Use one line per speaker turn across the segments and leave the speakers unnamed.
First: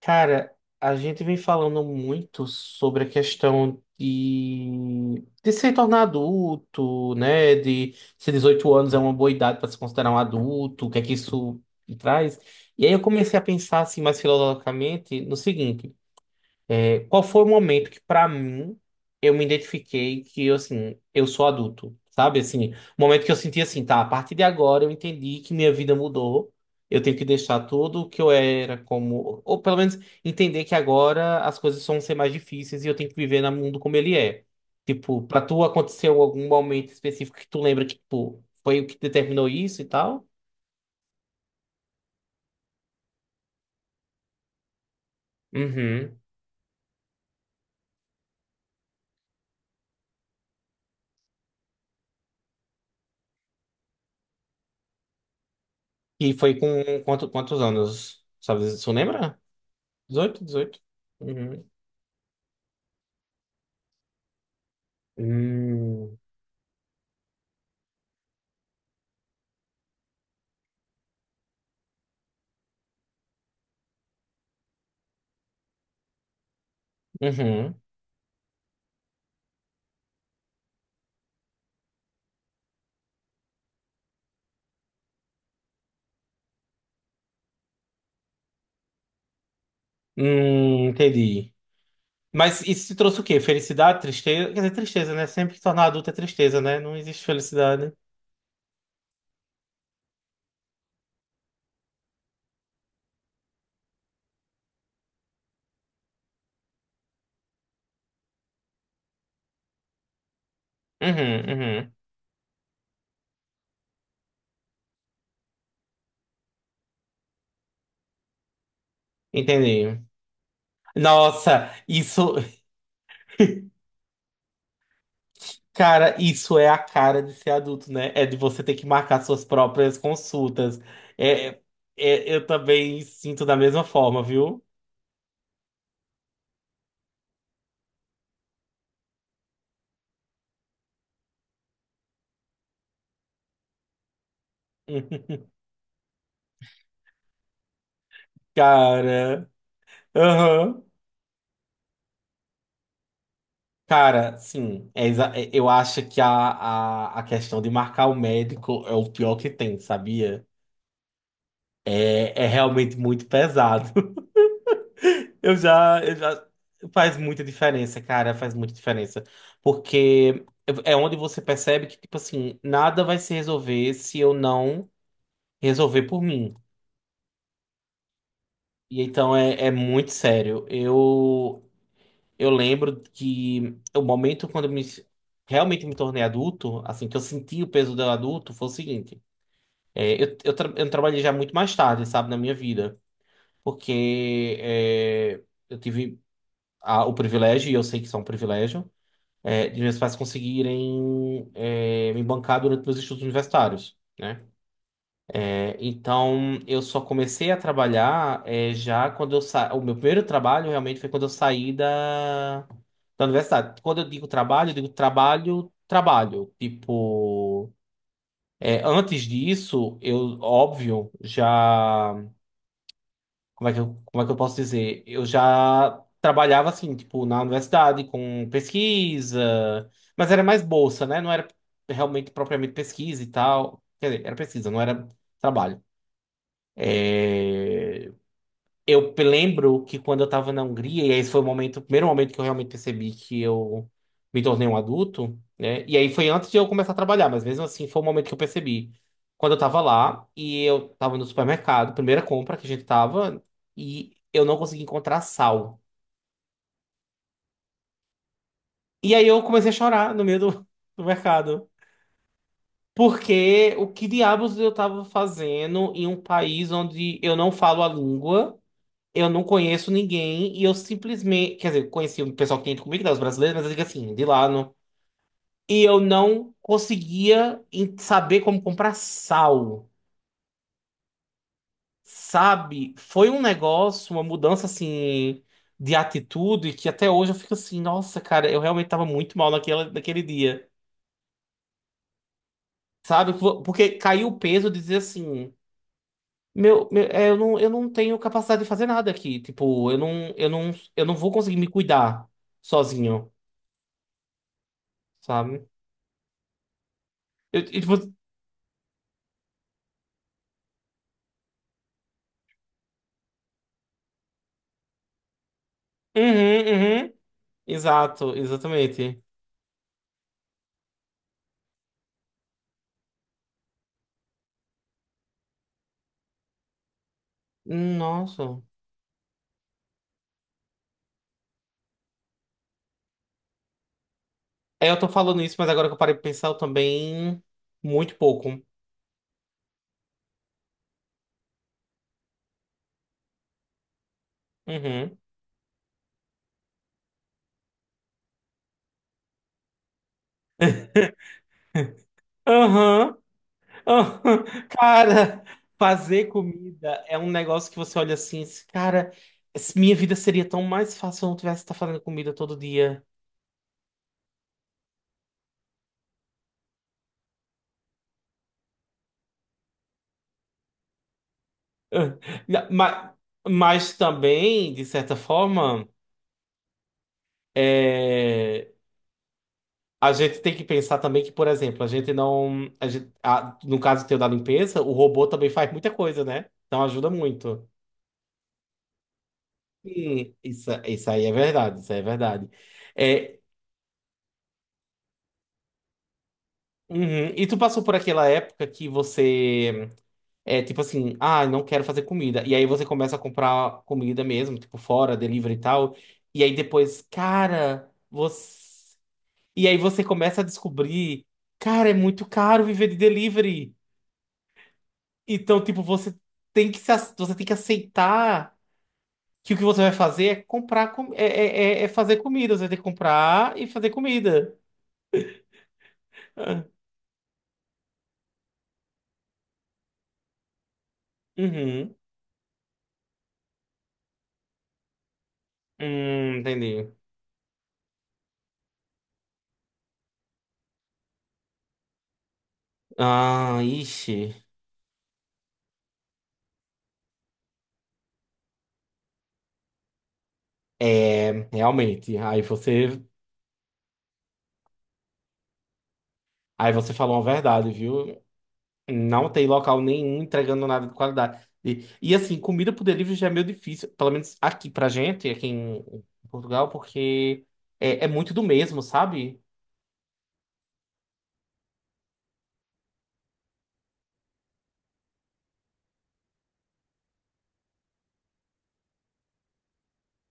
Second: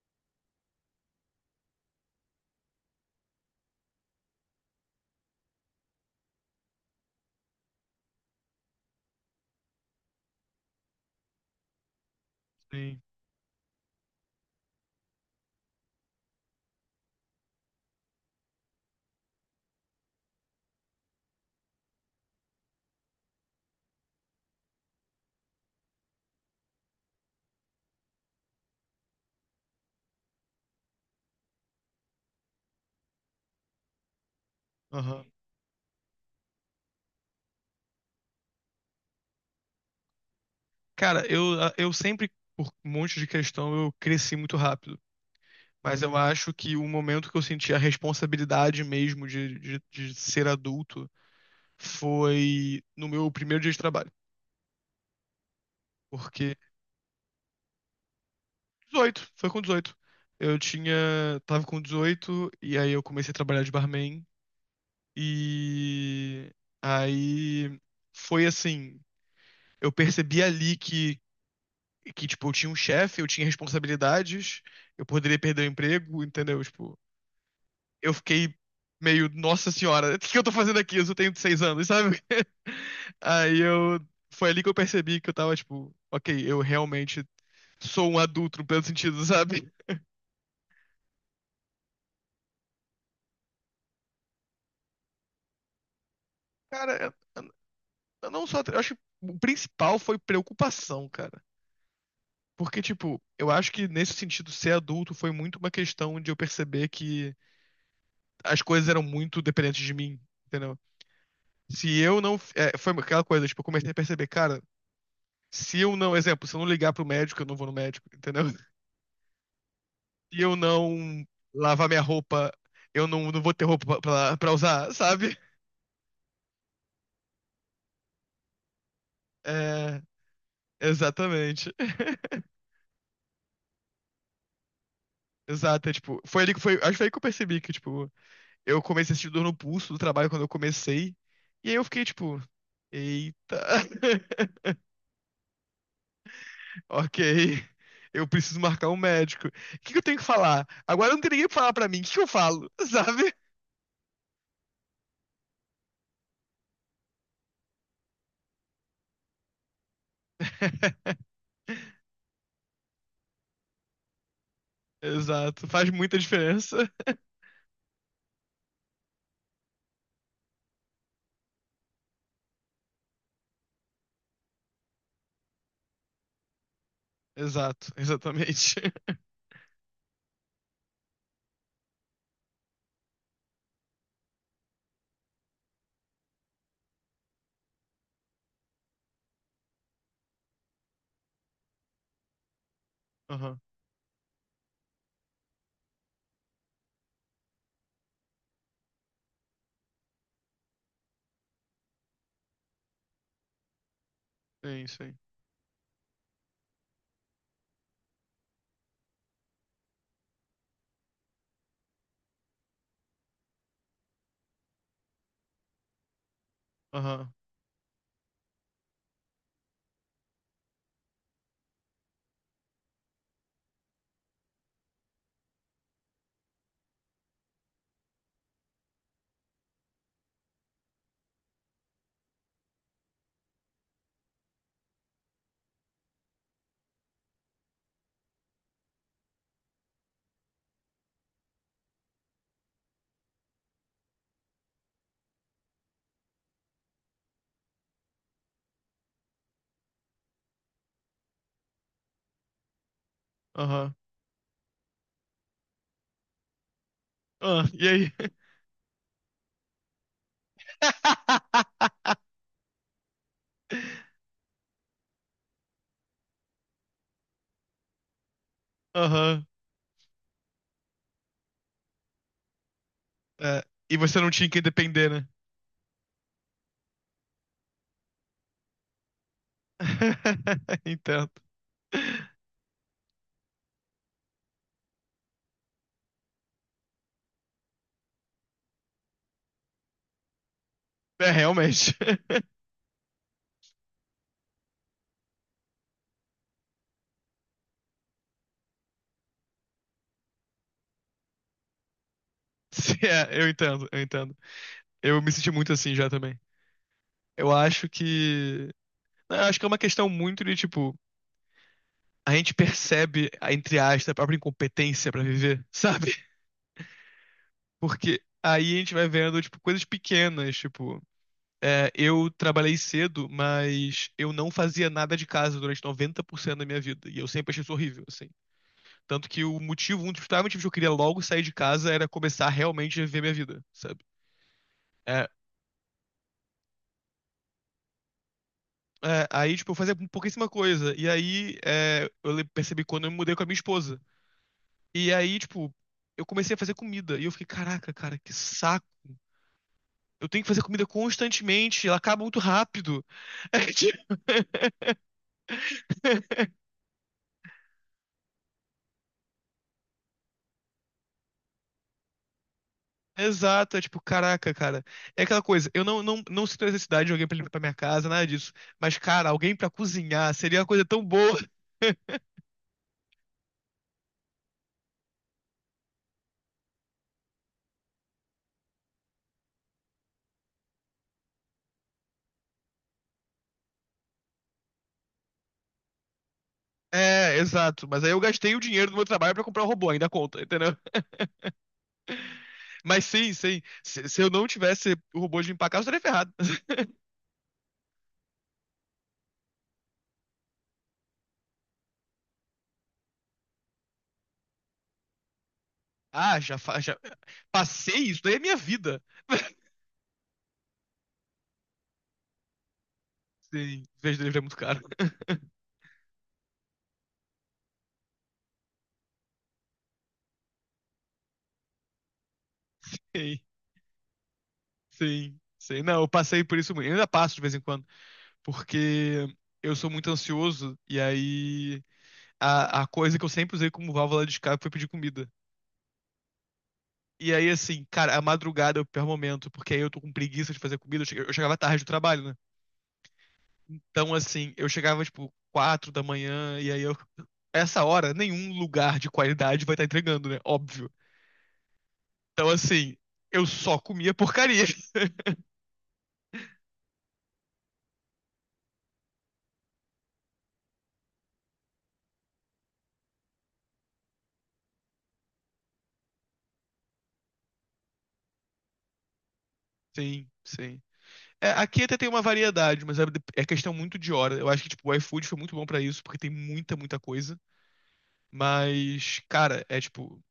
Cara, a gente vem falando muito sobre a questão de se tornar adulto, né? De se 18 anos é uma boa idade para se considerar um adulto, o que é que isso traz? E aí
Sim.
eu comecei a pensar assim mais filosoficamente no seguinte. Qual foi o momento que, pra mim, eu me identifiquei que, assim, eu sou adulto, sabe? Assim, o momento que eu senti assim, tá, a partir de agora eu entendi que minha vida mudou, eu tenho que deixar tudo o que eu era como... Ou pelo menos entender que agora as coisas vão ser mais difíceis e eu tenho que viver no mundo como ele é. Tipo,
Aham.
pra tu aconteceu algum momento específico que tu lembra que, tipo, foi o que determinou isso e tal?
Cara, eu sempre, por um monte de questão, eu cresci muito rápido. Mas eu
Uhum.
acho que o momento que eu senti a responsabilidade mesmo de ser adulto foi no meu primeiro dia de trabalho.
E
Porque
foi com quantos anos? Sabe, tu
18,
lembra?
foi com 18.
dezoito
Eu
dezoito
tinha, Tava
Uhum.
com 18 e aí eu comecei a trabalhar de barman.
Hum,
E aí foi assim, eu percebi ali que, tipo, eu tinha um chefe, eu tinha responsabilidades, eu poderia perder o emprego, entendeu? Tipo,
uhum.
eu fiquei meio, nossa senhora, o que que eu tô fazendo aqui? Eu só tenho 6 anos, sabe? Aí eu. Foi ali que eu percebi que eu tava, tipo, ok, eu realmente sou um adulto no pleno sentido, sabe?
Entendi. Mas isso te trouxe o quê? Felicidade, tristeza? Quer dizer, tristeza, né? Sempre que tornar adulto é tristeza, né?
Cara,
Não existe felicidade.
eu não só. Eu acho que o principal foi preocupação, cara. Porque, tipo, eu acho que nesse sentido, ser adulto foi muito uma questão de eu perceber que as coisas eram muito dependentes de mim, entendeu?
Uhum, uhum.
Se eu não. É, foi aquela coisa, tipo, eu comecei a perceber, cara, se eu não. Exemplo, se eu não ligar pro médico, eu não vou no médico, entendeu?
Entendi.
Se eu não
Nossa,
lavar minha
isso,
roupa, eu não, não vou ter roupa pra usar, sabe?
cara, isso é a cara de ser adulto, né? É de você ter que marcar suas próprias
É.
consultas. É, é,
Exatamente.
é, eu também sinto da mesma forma, viu?
Exato, é, tipo, foi ali que foi, acho que foi aí que eu percebi que, tipo, eu comecei a sentir dor no pulso do trabalho quando eu comecei, e aí eu fiquei, tipo, eita, ok, eu preciso marcar um médico.
Cara.
O que que eu tenho que falar?
Aham.
Agora não tem ninguém pra falar pra mim, o que que eu falo, sabe?
Cara, sim, eu acho que a questão de marcar o médico é o pior que tem, sabia? É, é realmente muito pesado. Eu
Exato. Faz
já, eu
muita
já.
diferença.
Faz muita diferença, cara, faz muita diferença. Porque é onde você percebe que, tipo assim, nada vai se resolver se eu não resolver por mim.
Exato, exatamente.
E então é muito sério. Eu lembro que o momento quando realmente me tornei adulto, assim, que eu senti o peso do adulto, foi o seguinte. Eu trabalhei já muito mais tarde, sabe, na minha vida,
Aham,
porque eu tive o privilégio, e eu sei que isso é um privilégio, de meus pais conseguirem me bancar durante meus estudos universitários, né?
sim, sim.
Então, eu só comecei a trabalhar já quando o meu primeiro trabalho realmente foi quando eu saí da universidade. Quando eu digo trabalho, trabalho.
Aham,
Tipo, antes disso, eu, óbvio, já. Como é que eu posso dizer? Eu já trabalhava assim, tipo, na universidade com pesquisa, mas era mais bolsa, né? Não era realmente propriamente pesquisa e tal. Quer dizer, era pesquisa, não era trabalho. É, eu lembro que quando eu estava na Hungria, e esse foi o momento, o primeiro momento que eu realmente percebi que eu me tornei um adulto, né? E aí foi antes de eu começar a trabalhar, mas mesmo assim foi o momento que eu percebi. Quando eu estava lá e eu estava no supermercado, primeira compra que a gente estava
aham.
e eu não consegui encontrar sal.
Ah, e aí?
E aí eu comecei a chorar no meio do mercado. Porque o que diabos eu estava fazendo em um país onde eu não falo a língua? Eu não
Aham.
conheço ninguém e eu simplesmente. Quer dizer, conheci um pessoal que tinha ido comigo, né, os brasileiros,
É,
mas eu digo
e
assim,
você
de
não
lá.
tinha quem
No
depender, né?
E eu não conseguia saber como comprar sal,
Entendo.
sabe? Foi um negócio, uma mudança assim de atitude que até hoje eu fico assim, nossa, cara, eu realmente tava muito mal naquele dia,
É, realmente.
sabe? Porque caiu o peso de dizer assim. Meu, é, eu não tenho capacidade de fazer nada aqui. Tipo, eu não vou conseguir me cuidar
Sim,
sozinho,
é, eu entendo, eu entendo. Eu me senti
sabe?
muito assim já também. Eu
Eu, e,
acho
tipo,
que. Não, eu acho que é uma questão muito de, tipo, a gente percebe, a- entre aspas, a própria incompetência pra viver, sabe?
uhum, uhum,
Porque
exato,
aí a gente vai
exatamente.
vendo, tipo, coisas pequenas, tipo, é, eu trabalhei cedo, mas eu não fazia nada de casa durante 90% da minha vida. E eu sempre achei isso horrível, assim.
Nossa.
Tanto que o motivo, um dos principais motivos que eu queria logo sair de casa era começar realmente a viver minha vida, sabe?
Eu tô
É,
falando isso, mas agora que eu parei de pensar, eu também muito pouco.
aí, tipo, eu fazia pouquíssima coisa. E aí, é, eu le- percebi quando eu me mudei com a minha esposa. E
Uhum.
aí, tipo, eu comecei a fazer comida. E eu fiquei, caraca, cara, que saco. Eu tenho que fazer comida constantemente, ela acaba muito rápido.
Aham,
É, tipo,
aham. Cara, fazer comida é um negócio que você olha assim, esse cara, minha vida seria tão mais fácil se eu não tivesse que estar fazendo comida todo dia.
exato, é tipo, caraca, cara. É aquela coisa, eu não, não, não sinto necessidade de alguém pra limpar pra minha casa, nada disso. Mas, cara, alguém pra cozinhar seria uma coisa tão boa.
Mas, mas também, de certa forma, é, a gente tem que pensar também que, por exemplo, a gente não. No caso teu da limpeza, o robô também faz muita coisa, né? Então ajuda
É,
muito.
exato. Mas aí eu gastei o dinheiro do meu trabalho pra comprar um robô, ainda
Sim,
conta,
isso,
entendeu?
isso aí é verdade, isso aí é verdade.
Mas sim,
É,
sim. Se eu não tivesse o robô de limpar a casa, eu estaria ferrado.
uhum. E tu passou por aquela época que você é tipo assim, ah, não quero fazer comida. E aí você começa a comprar comida mesmo, tipo fora, delivery e tal.
Ah,
E aí
já, fa- já
depois, cara,
passei isso, daí é minha
você.
vida.
E aí você começa a descobrir, cara, é muito caro viver de delivery.
Sim, vez delivery é muito caro.
Então, tipo, você tem que se, ac- você tem que aceitar que o que você vai fazer é comprar com, é, é, é é fazer comida. Você vai ter que
Sim,
comprar e fazer comida.
sim, sim. Não, eu passei por
Ah,
isso muito. Eu ainda passo de vez em quando, porque eu sou muito ansioso e aí
uhum.
a coisa que eu sempre usei como válvula de escape foi pedir comida.
Entendi.
E aí, assim, cara, a madrugada é o pior momento, porque aí eu tô com preguiça de fazer comida. Eu che- eu chegava tarde do trabalho, né?
Ah,
Então,
ixi.
assim, eu chegava, tipo, 4 da manhã, e aí eu. Essa hora, nenhum lugar de qualidade vai estar entregando, né? Óbvio.
É, realmente. Aí
Então,
você,
assim, eu só comia porcaria.
aí você falou uma verdade, viu? Não tem local nenhum entregando nada de qualidade. E assim, comida por delivery já é meio difícil, pelo menos aqui pra gente, aqui em Portugal, porque é muito do mesmo, sabe?
Sim, sim. É, aqui até tem uma variedade, mas é, é questão muito de hora. Eu acho que, tipo, o iFood foi muito bom pra isso, porque tem muita, muita coisa. Mas, cara, é tipo,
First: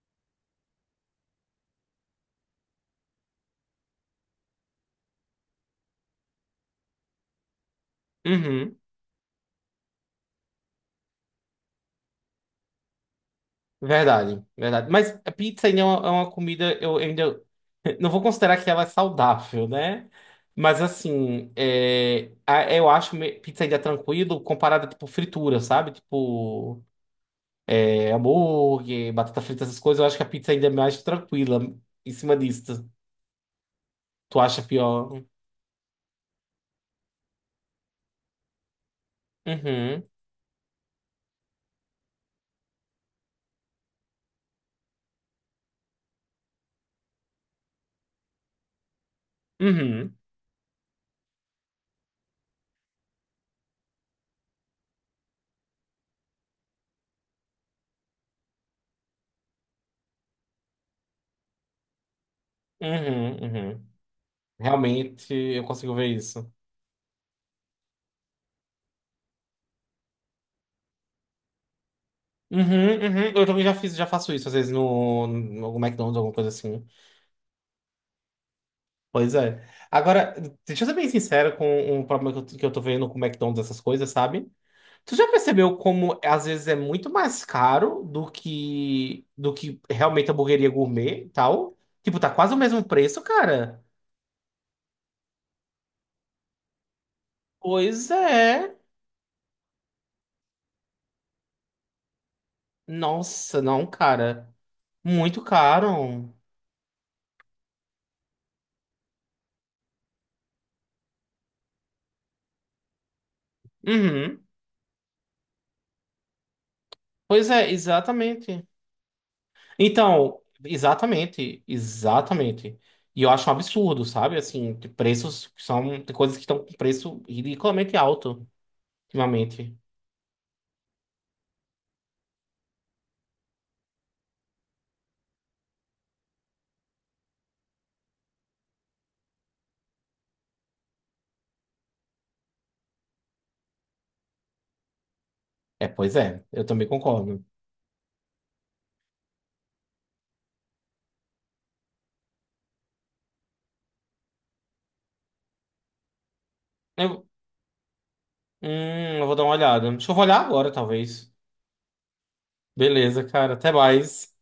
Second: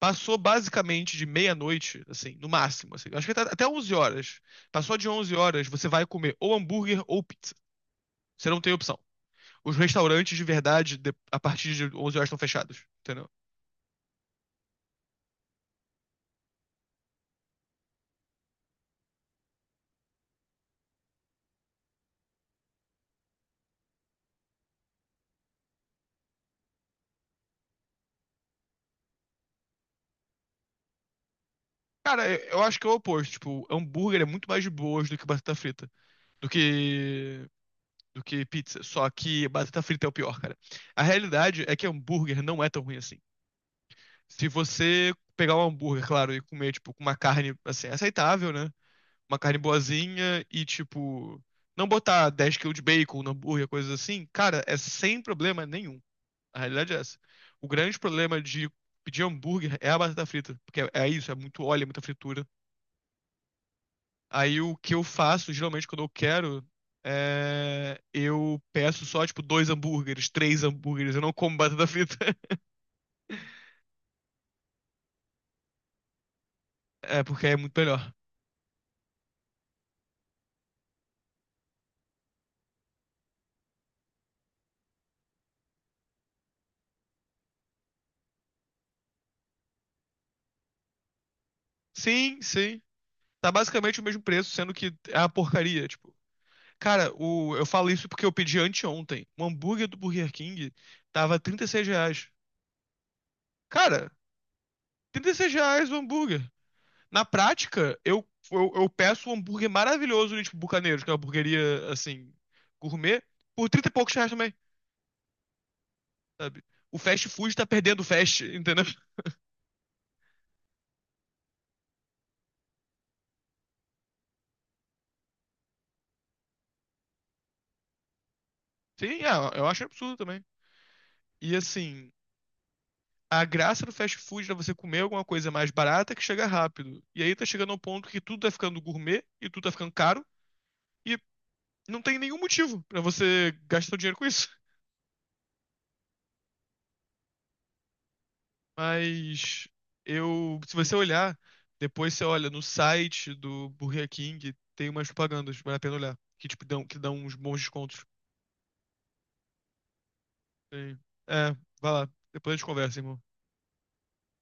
passou basicamente de meia-noite, assim, no máximo, assim. Acho que tá até 11 horas. Passou de 11 horas, você vai comer ou hambúrguer ou pizza. Você não tem
Uhum.
opção. Os restaurantes, de verdade, de- a partir de 11 horas estão fechados, entendeu?
Verdade, verdade. Mas a pizza ainda é uma, comida, eu ainda não vou considerar que ela é saudável, né? Mas assim, eu acho pizza ainda tranquilo comparada, tipo, fritura, sabe? Tipo, hambúrguer, batata frita, essas coisas, eu acho que a pizza ainda é mais tranquila em
Cara,
cima
eu acho que é
disso.
o oposto. Tipo, hambúrguer é
Tu
muito
acha
mais de boas do
pior?
que batata frita. Do que... do que pizza. Só que batata frita
Uhum,
é o pior, cara. A realidade é que hambúrguer não é tão ruim assim. Se você pegar um hambúrguer, claro, e comer, tipo, com uma carne, assim, aceitável, né? Uma carne
uhum,
boazinha e, tipo, não botar 10 quilos de bacon no hambúrguer, coisas assim, cara, é sem problema nenhum. A realidade é essa. O grande problema de pedir hambúrguer é a batata frita, porque é, é isso, é muito óleo, é muita fritura.
uhum, uhum.
Aí o que eu
Realmente,
faço,
eu
geralmente,
consigo
quando
ver
eu
isso.
quero, é... eu peço só, tipo, dois hambúrgueres, três hambúrgueres, eu não como batata frita,
Uhum, uhum. Eu também já fiz, já faço isso, às vezes, no algum McDonald's, alguma coisa assim.
é porque é muito melhor.
Pois é. Agora, deixa eu ser bem sincero com um problema que eu tô vendo com o McDonald's, essas coisas, sabe? Tu já percebeu como às vezes é muito mais caro do que realmente a hamburgueria gourmet e tal? Tipo, tá
Sim,
quase o
sim.
mesmo preço,
Tá
cara.
basicamente o mesmo preço, sendo que é uma porcaria, tipo. Cara, o, eu falo isso
Pois
porque eu pedi
é.
anteontem. O hambúrguer do Burger King tava R$ 36.
Nossa, não,
Cara,
cara.
36
Muito
reais o
caro.
hambúrguer. Na prática, eu peço um hambúrguer maravilhoso de tipo, Bucaneiros, que é uma hamburgueria, assim, gourmet, por 30 e poucos reais
Uhum.
também, sabe? O fast
Pois
food tá
é,
perdendo o fast,
exatamente.
entendeu?
Então, exatamente, exatamente. E eu acho um absurdo, sabe? Assim, de preços que são, tem coisas que estão com preço ridiculamente alto
Sim, é, eu
ultimamente.
acho absurdo também. E assim, a graça do fast food é você comer alguma coisa mais barata que chega rápido. E aí tá chegando ao ponto que tudo tá ficando gourmet e tudo tá ficando caro. E não tem nenhum motivo pra você gastar seu dinheiro com isso.
É, pois é, eu também concordo.
Mas eu, se você olhar, depois você olha no site do Burger King, tem umas propagandas, vale a pena olhar, que tipo dão, que dão
Eu,
uns bons descontos.
eu vou dar uma olhada. Deixa eu olhar agora,
Sim.
talvez.
É, vai lá, depois a gente conversa, irmão.
Beleza, cara, até mais.